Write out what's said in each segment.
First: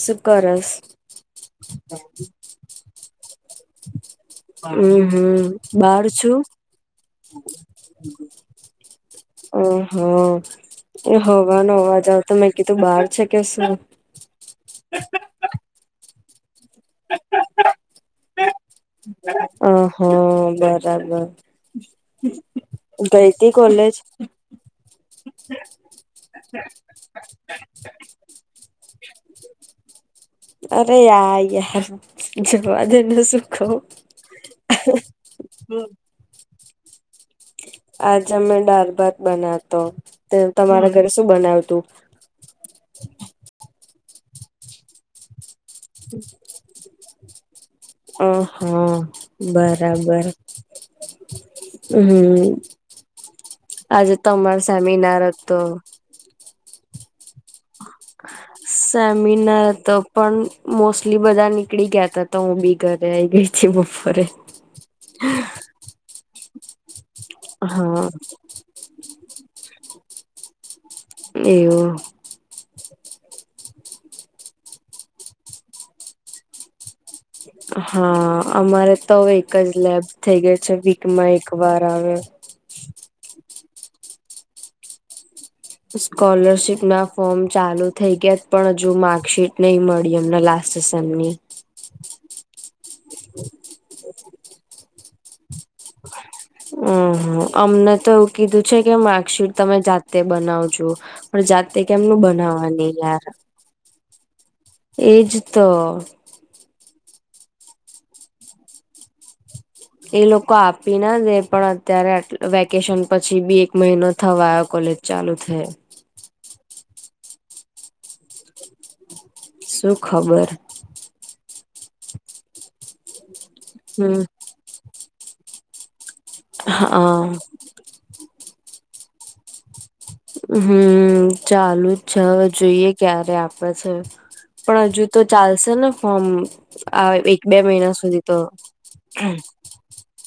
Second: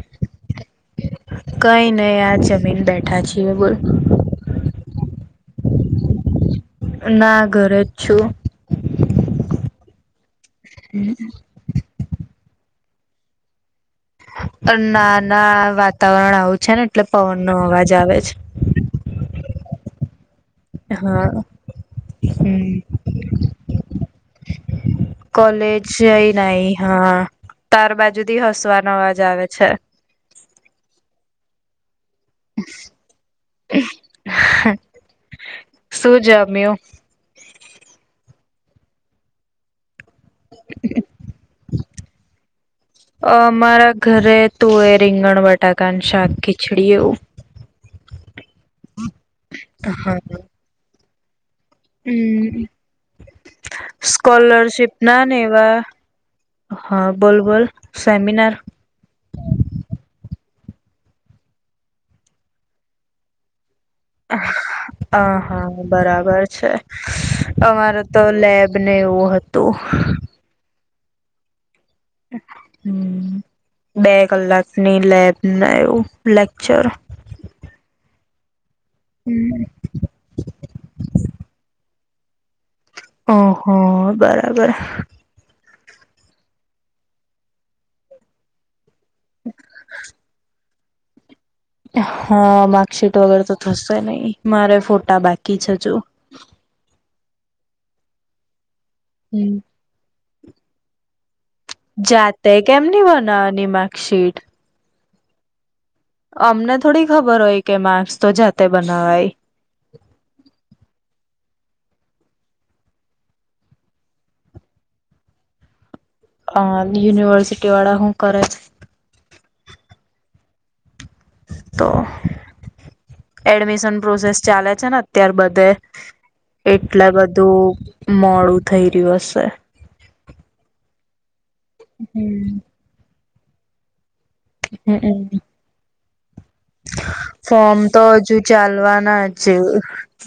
શું કરેસ? કઈ નઈ આ જમીને બેઠા છીએ બોલ. હમ હમ, બાર છું. ના ઘરે જ છું. અ હ, હવાનો અવાજ આવતો મેં કીધું બહાર છે કે શું. નાના વાતાવરણ આવું છે ને એટલે પવનનો અવાજ આવે છે. અ હ. બરાબર હા ગઈ તી કોલેજ. ૃ [unintelligible] કોલેજ જઈ નઈ હા તાર બાજુથી હસવાનો અવાજ આવે છે. અરે [unintelligible] જવા દેને શું ક‌ઉ. શું જમ્યો? આજે અમે દાળ ભાત બનાવતો તમારા ઘરે શું બનાવતું? અમારા ઘરે તુવે એ રીંગણ બટાકાનું શાકી. છીડિયે ઉ. અ હા હા બરાબર. હમ, આજે તમારો સ્કોલરશીપ ના સેમિનાર ને હતો. એવા હા, બોલ બોલ સેમિનાર સેમિનાર તો પણ મોસ્ટલી બધા નીકળી ગયાતા હું બી ઘરે આઈ ગઈથી આ હા, બરાબર છે અમારો હા તો લેબ ને એવું હતું. એવું. બે કલાકની લેબને એવું લેક્ચર. હા અમારે તો એક જ લેબ થઈ ગઈ છે વીકમાં એક વાર આવે. હા હા બરાબર. સ્કોલરશીપ ના ફોર્મ ચાલુ થઈ ગયા પણ હજુ માર્કશીટ નહી મળી એમને લા. સ્સમની. હા માર્કશીટ વગર તો થશે નહી મારે ફોટા બાકી જજુ. હમ હમ અમને તો એવું કીધું છે કે માર્કશીટ તમે જાતે બનાવજો. પણ જાતે કેમનું જાતે કેમ બનાવવાની નહી યાર. બનાવાની માર્કશીટ. એજ તો. અમને થોડી ખબર હોય કે માર્ક્સ તો જાતે બનાવાય. એ લોકો આપી ના દે પણ અત્યારે વેકેશન પછી બી એક મહિનો થવાયો કોલેજ. ચાલુ થાય. અ યુનિવર્સિટી વાળા હું કરે. શું ખબર. તો એડમિશન હમ પ્રોસેસ ચાલે છે ને અત્યાર બધે. એટલા હા બધું મોડું થઈ રહ્યું હશે. હમ્મ ચાલુ જ છે હવે હમ જોઈએ ક્યારે આપડ છે. પણ હજુ તો હમમ. ચાલશે ને ફોર્મ. આ એક બે ફોર્મ મહિના તો સુધી હજુ ચાલવાના છે.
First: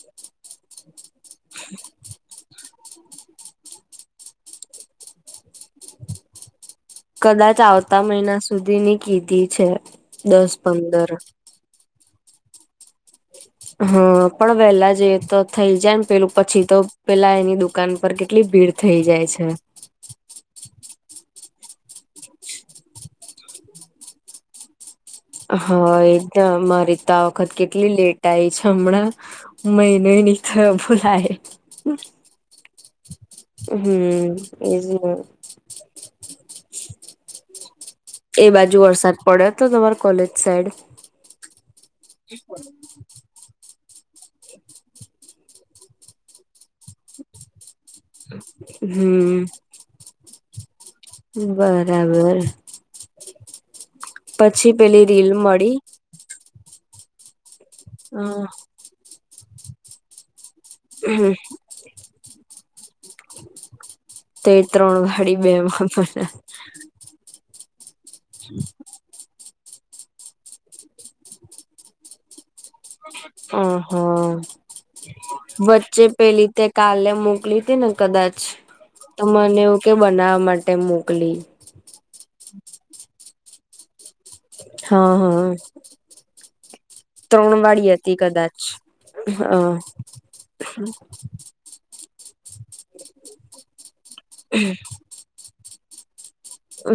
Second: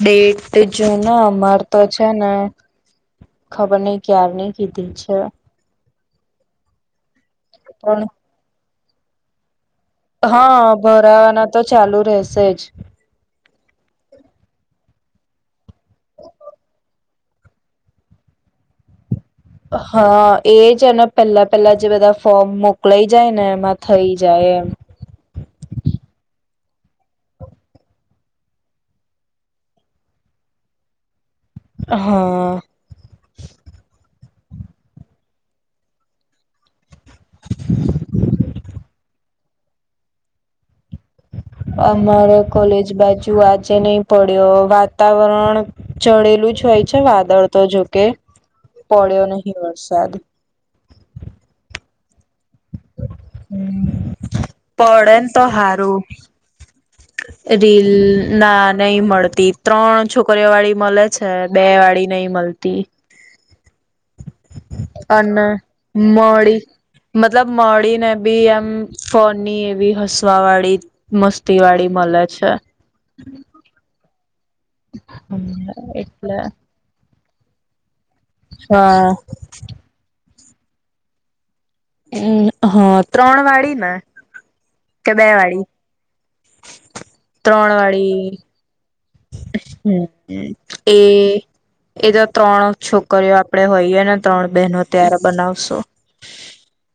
ડેટ જોને અમાર તો છે ને. ખબર નહ ક્યારની કીધી છે. કદાચ પણ આવતા મહિના સુધી ની કીધી છે. દસ હા પંદર ભરાવાના તો ચાલુ રહેશે જ. હા પણ વેલા જે તો થઇ જાય ને પેલું પછી તો પેલા એની દુકાન પર કેટલી ભીડ થઈ જાય છે. હા એજ એને પહેલા પહેલા જે બધા ફોર્મ મોકલાઈ જાય ને એમાં થઈ જાય એમ. હાદ અરી તો આ વખત કેટલી લેટ આઈ છે હમણાં. મહિનોની તો ભૂલાય. હા. હમ્મ એ જ ને. [inaudible] એ બાજુ વરસાદ પડ્યો હતો તમાર કોલેજ સાઈડ. અમારે કોલેજ બાજુ આજે નહી પડ્યો વાતાવરણ ચડેલું જ હોય છે વાદળ તો જોકે પડ્યો હમ નહી વરસાદ. બરાબર. હમ્મ પછી પેલી પડેને રીલ તો મળી હારુ. રીલ અ ના નહી મળતી ત્રણ છોક પર્યાવાડી મળે છે. બે વાળી નહી મળતી તે ત્રણ ગાડી અને બે માં પણ. મળી મતલબ મળડી ને બી એમ. ફની એવી હસવા વાળી મસ્તી વાળી મળે છે. આ હા વચ્ચે એટલે પેલી તો. કાલે મોકલી હતી ને કદાચ હા તો મને એવું કે બનાવા માટે મોકલી. હમ્મ હ ત્રણ વાળી ને. કે હા બે હા. વાળી ત્રણ વાળી હતી કદાચ હમ એ એ તો ત્રણ છોકરીઓ આપણેે હોઈએ ને ત્રણ બહેનો ત્યારે બનાવશો.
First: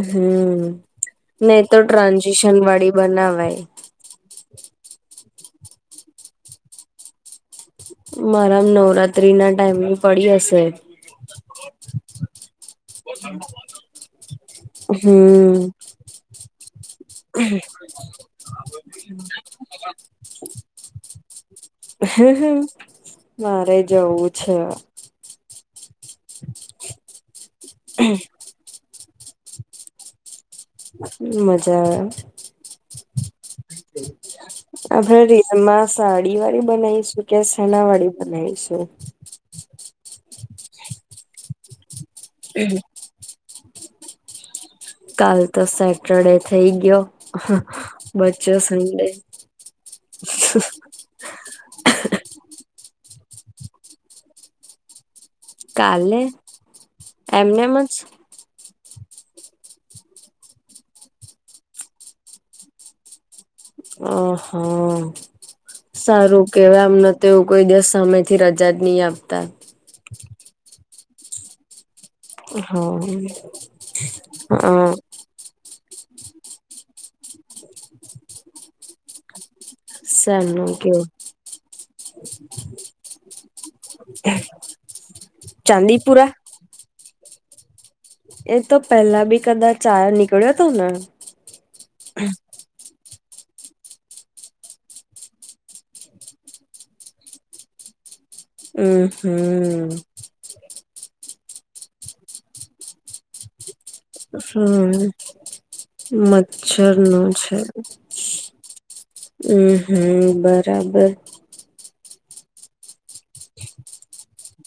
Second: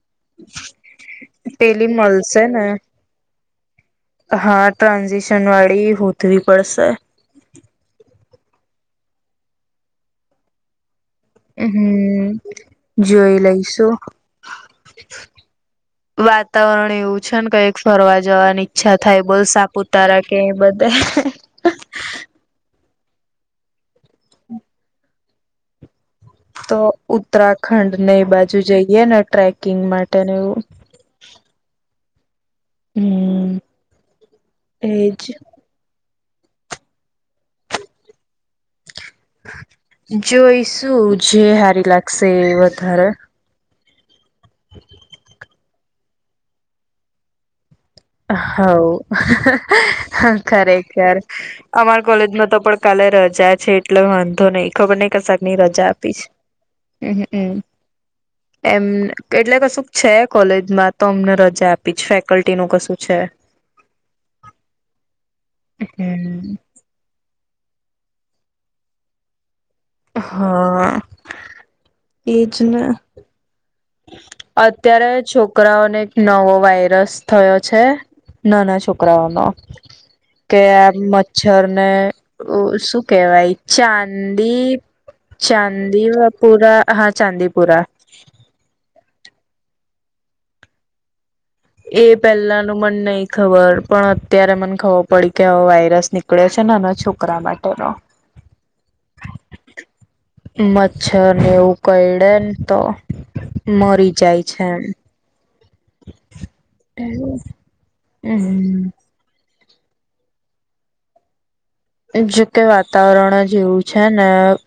હમ નહી તો પેલી મળશે ટ્રાન્ઝિશન ને વાળી બનાવાય. હા ટ્રાન્ઝેશન હોદવી પડશે. માર મા નવરાત્રી ના ટાઈમ પડી હશે. હમ્મ જોઈ લઈશું. વાતાવરણ એવું છે ને કંઈક ફરવા જવાની ઈચ્છા થાય બોલ સાપુતારા કે બધે હ મારે જવું છે. તો ઉત્તરાખંડને એ બાજુ જઇને ટ્રેકિંગ માટે ને એવુ મજા આવે. હમ આપણે એજ રીલમાં સાડી વાળી બનાવીશું કે સના વાળી બનાવીશું? જોઈશું જે સારી લાગશે એ વધારે. કાલ તો સેટરડે થઈ ગયો. હા. હોવ ખરેખર. અમારે કોલેજમાં તો પણ કાલે રજા છે એટલે વાંધો નહી ખબર નહિ કદાચ ની રજા આપી કાલે છે હમમ એમનેમ જ એમ એટલે કશું છે કોલેજમાં તો અમને રજા આપી જ ફેકલ્ટી નું કશું છે. અહા સારું હમ. કેવાય અમને તો નહીં તેઓ કોઈ દસ સમય થી રજા જ નહી આપતા. હા. એજ ને હા. હ. અત્યારે છોકરાઓને એક નવો વાયરસ થયો છે નાના છોકરાઓનો કે સાનું આમ કેવું. મચ્છર ને ઓ શું કેહેવાય ચાંદી ચાંદી ચાંદીપુરા પુરા હા ચાંદીપુરા એ તો પેલા બી કદાચ નીકળ્યો હતો ને? એ પેલાનું મને નહિ ખબર પણ અત્યારે મને ખબર પડી કે હવે વાયરસ ની નીકળ્યો છે નાના છોકરા માટેનો હમ હમ. મચ્છરને એવું કરડેને તો મરી જાય છે હમ. મચ્છર એમ [inaudible] છે. હમ હમ હમ બરાબર. જોકે વાતાવરણ જેવું છે ને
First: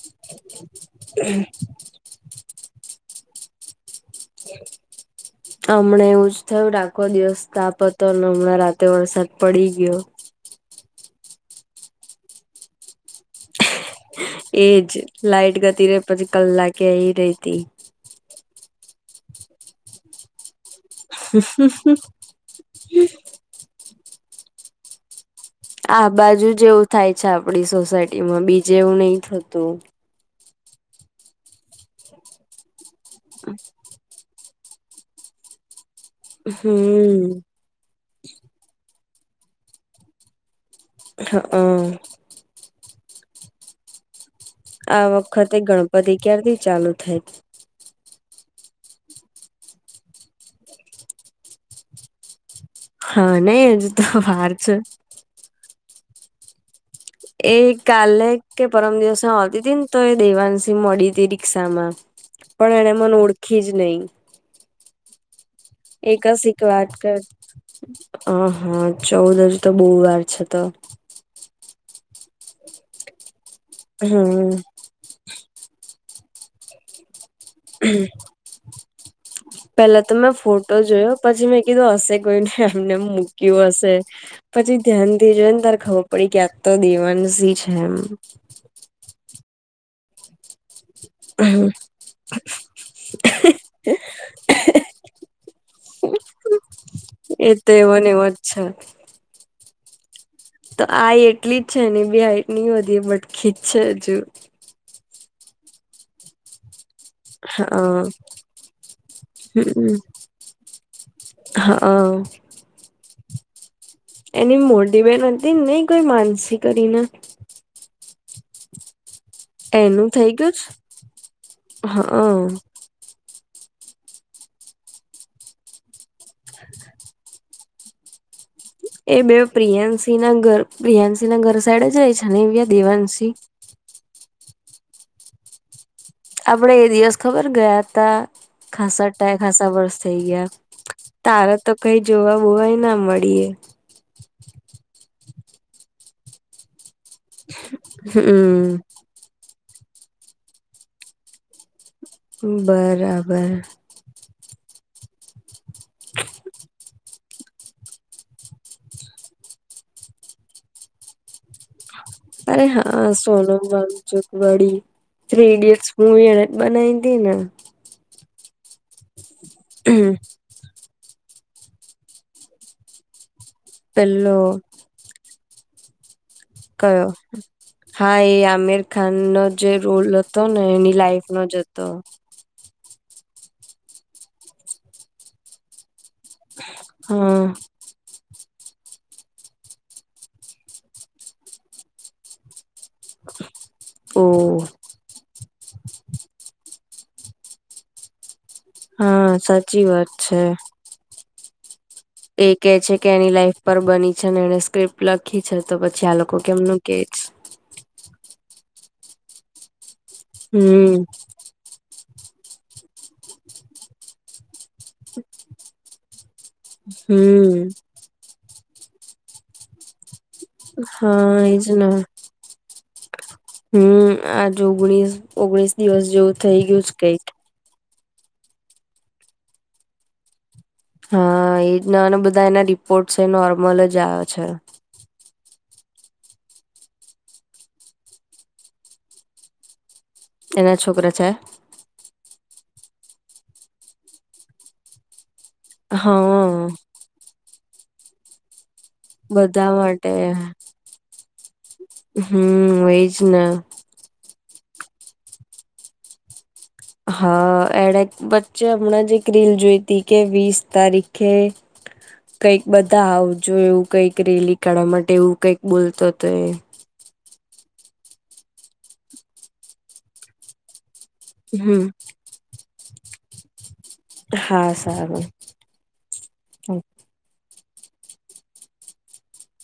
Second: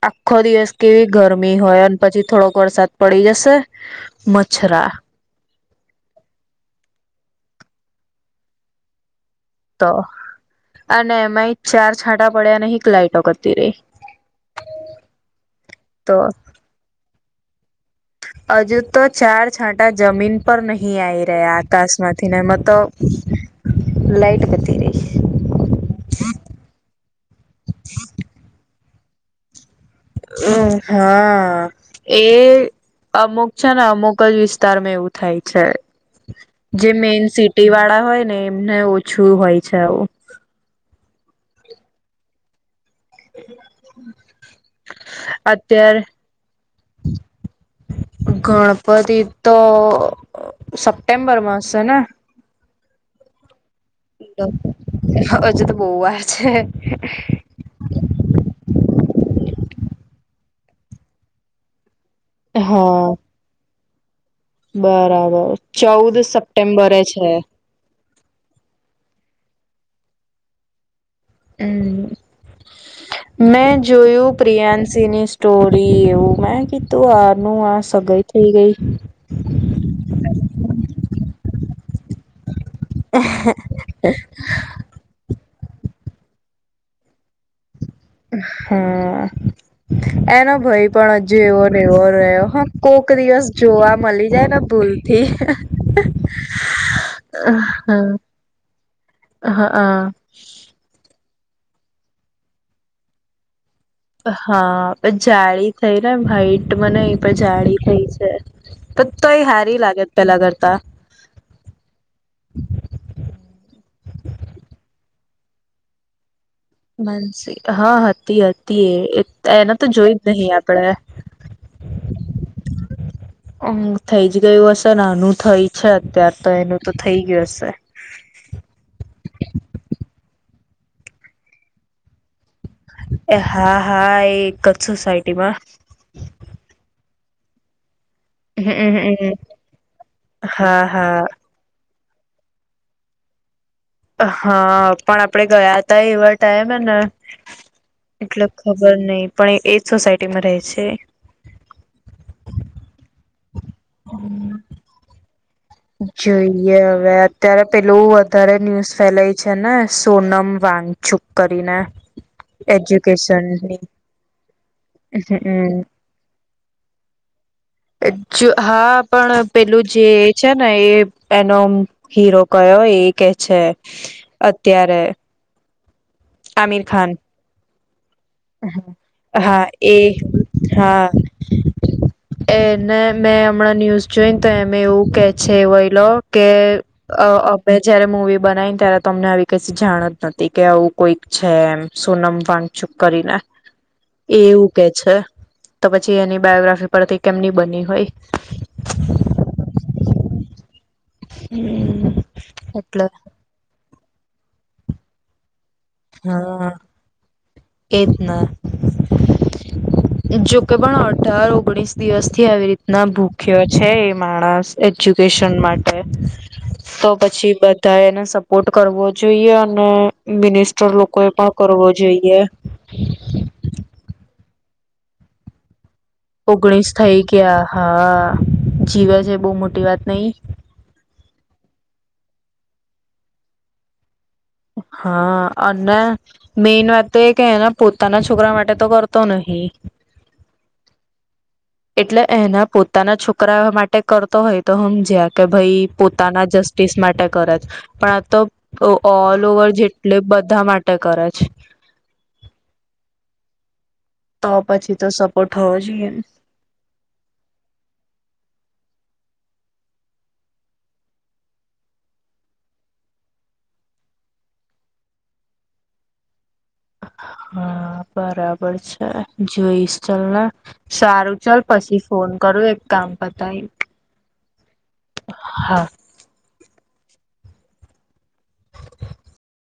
આખો દિવસ કેવી ગરમી હોય. પછી થોડોક વરસાદ પડી જશે. હમ. મચ્છરા હમણાં એવું જ થયું આખો દિવસ તાપ હતો હમણાં રાતે વરસાદ પડી તો ગયો અને એમાંય ચાર છાંટા પડ્યા અને એક લાઈટો કરતી રહી. એજ લાઈટ જતી રે તો પછી કલાકે એ રહીને આવે અજુ તો ચાર છાંટા જમીન ઉપર નહી આવી રહ્યા આકાશ માંથી એમાં તો લાઈટ જતી રહી. હા બાજુ જવું થાય છે આપડી સોસાયટી માં બીજે એવું નહી થતું. હ હા એ અમુક છે ને અમુક જ વિસ્તારમાં એવું થાય છે જે મેઈન હમ ટી વાળા હોય ને એમને ઓછું હોય છે આવું. હા અ. આ વખતે અત્યારે ગણપતિ ક્યારથી ચાલુ થાય? ગણપતિ તો સપ્ટેમ્બરમા હશે ને? હા નઈ એને તો વાર છે. હ અજુ તો બઉ વાર છે. એ કાલે કે પરમ દિવસ હું આવતી હતી ને તો એ દેવાંશી મળી હતી રિક્ષામાં. પણ એને હા મને ઓળખી જ નહીં. બરાબર, ચૌદ જ એક વાત સપ્ટેમ્બરે કર છે. હ હા ચૌદ અજુ તો બઉ વાર છે તો. હમ્મ, મેં જોયું હમ પ્રિયા શેની સ્ટોરી એવું મેં ના કીધું આનું આ સગાઈ થઈ ગઈ. પેલા તો મેં ફોટો જોયો પછી મેં કીધું અશે કોઈનું એમનેમ મૂક્યું હશે. પછી ધ્યાનથી જોઈને તયારે ખબર પડી કે આ તો દેવાંશી છે એમ. હમ્મ, એનો ભય પણ અજુ એવો ને એવો રહ્યો હ કોક દિવસ જોવા મલી જાયને ભૂલથી. હ એ તો એવોન એવો જ છે. હા આ. તો આય એટલી જ છે ને એની બી હાઈટ નઈ વધી બટકી જ છે. હજુ હા પછી જાળી કયરાને ભાઈ. તો મને એ પણ જાડી હા થઈ છે પણ તોય હારી લાગે પેલા કરતાં. હ અ. એની મોટી બેન હતી નઈ કોઈ માનસી. કરીને માનસી હા હતી હતી એ એને તો એનું જોઈ જ થઈ નહીં ગયું છે આપડે. હા હમ્મ, થઈ જ ગયું હશે આનું થઈ છે અત્યાર તો એનું તો થઈ ગયું હશે. એ બેવ પ્રિયાશીના ઘર પ્રિયાંશીના ઘર સાઈડે જ રેય છે ને. દેવાંશી હા હા એ એક જ સોસાયટીમાં. આપણે એ દિવસ ખબર ગયાં તા. ખાસ હમમ ટાઈ ખાસા વર્ષ થઈ ગયાં હા હા તારત તો કઈ જોવા બોવાય ના મળીએ. હા પણ આપડે ગયાં તા એવા ટાઈમેને. એટલે હમ ખબર નહિં પણ એ એજ સોસાયટીમાં રેય છે. બરાબર. હમ્મ. જોઈએ હવે અત્યારે પેલું વધારે ન્યુઝ ફેલાઈ છે ને સોનમ વાગ છુપ કરીને. અરે હા સોનમ એજ્યુકેશનની વાન્ગચુક વળી થ્રી હમ ઇડિયટ્સ મૂવી એણે જ બનાઈ તીને. જો હા પણ પેલું જે છે ને એ એનો હીરો કયો એ કે છે પેલો અત્યારે આમિર કયો ખાન હા એ આમિર ખાનનો હા જે એ રોલ હતો ને એની હા લાઈફ નો જ હતો. એને મેં હમણાં ન્યૂઝ જોઈને તો એમે એવું કે છે અવયલો કે અ હા અમે જયારે મૂવી બનાવીને ત્યારે તમને આવી કશી જાણ જ નતી કે આવું કોઈક છે એમ સોનમ વાન્ગચુક. કરીના ઓ એ એવું કે તો પછી એની બાયોગ્રાફી પરથી કેમની બની હોય? હા સાચી વાત છે. હમ એ કે છે કે એની લાઈફ પર બની છે ને એને સ્ક્રિપ્ટ લખી છે તો પછી આ લોકો કેમનું કે એ ના જોકે હમ પણ અઢાર ઓગણીસ દિવસ થી આવી રીતના ભૂખ્યો છે એ માણસ એજ્યુકેશન માટે તો પછી હમ બધા એને ટ કરો જોઈએ અને મિનિસ્ટર લોકોએ હા પણ એજ કરવો ને જોઈએ. હમ આજ ઓગણીસ ઓગણીસ દિવસ જેવું થઈ ગયું ઓગણીસ છે થઈ કઈક ગયા હા જીવે છે બહુ મોટી વાત નઈ હા એજ ના અને બધા એના રિપોર્ટસ એ નોર્મલ જ આવ છે. હા અને મેઈન વાત તો એ કે ને પોતાના છોકરા માટે તો કરતો નહીિ- એના છોકરા છે. એટલે એના પોતાના છોકરા માટે કરતો હોય તો હમ જ કે ભઈ પોતાના હા જસ્ટિસ માટે કરત પણ આ તો તો ઓલ ઓવર બધા માટે જેટલે બધા માટે કરે છે. હમ એજ ને તો પછી તો સપોર્ટ થવો જોઈએ હા એણે વચ્ચે હમણાં જે એક રીલ જોઈ હતી કે વીસ તારીખે કંઈક બધા આવજો એવું કઈક રેલી કાઢવા માટે એવું કઈક બોલતો હતો એ. હા બરાબર છે જોઈશ ચલ ને. સારું ચાલ હમ પછી ફોન કરો એક કામ પતાય ને. હા સારું.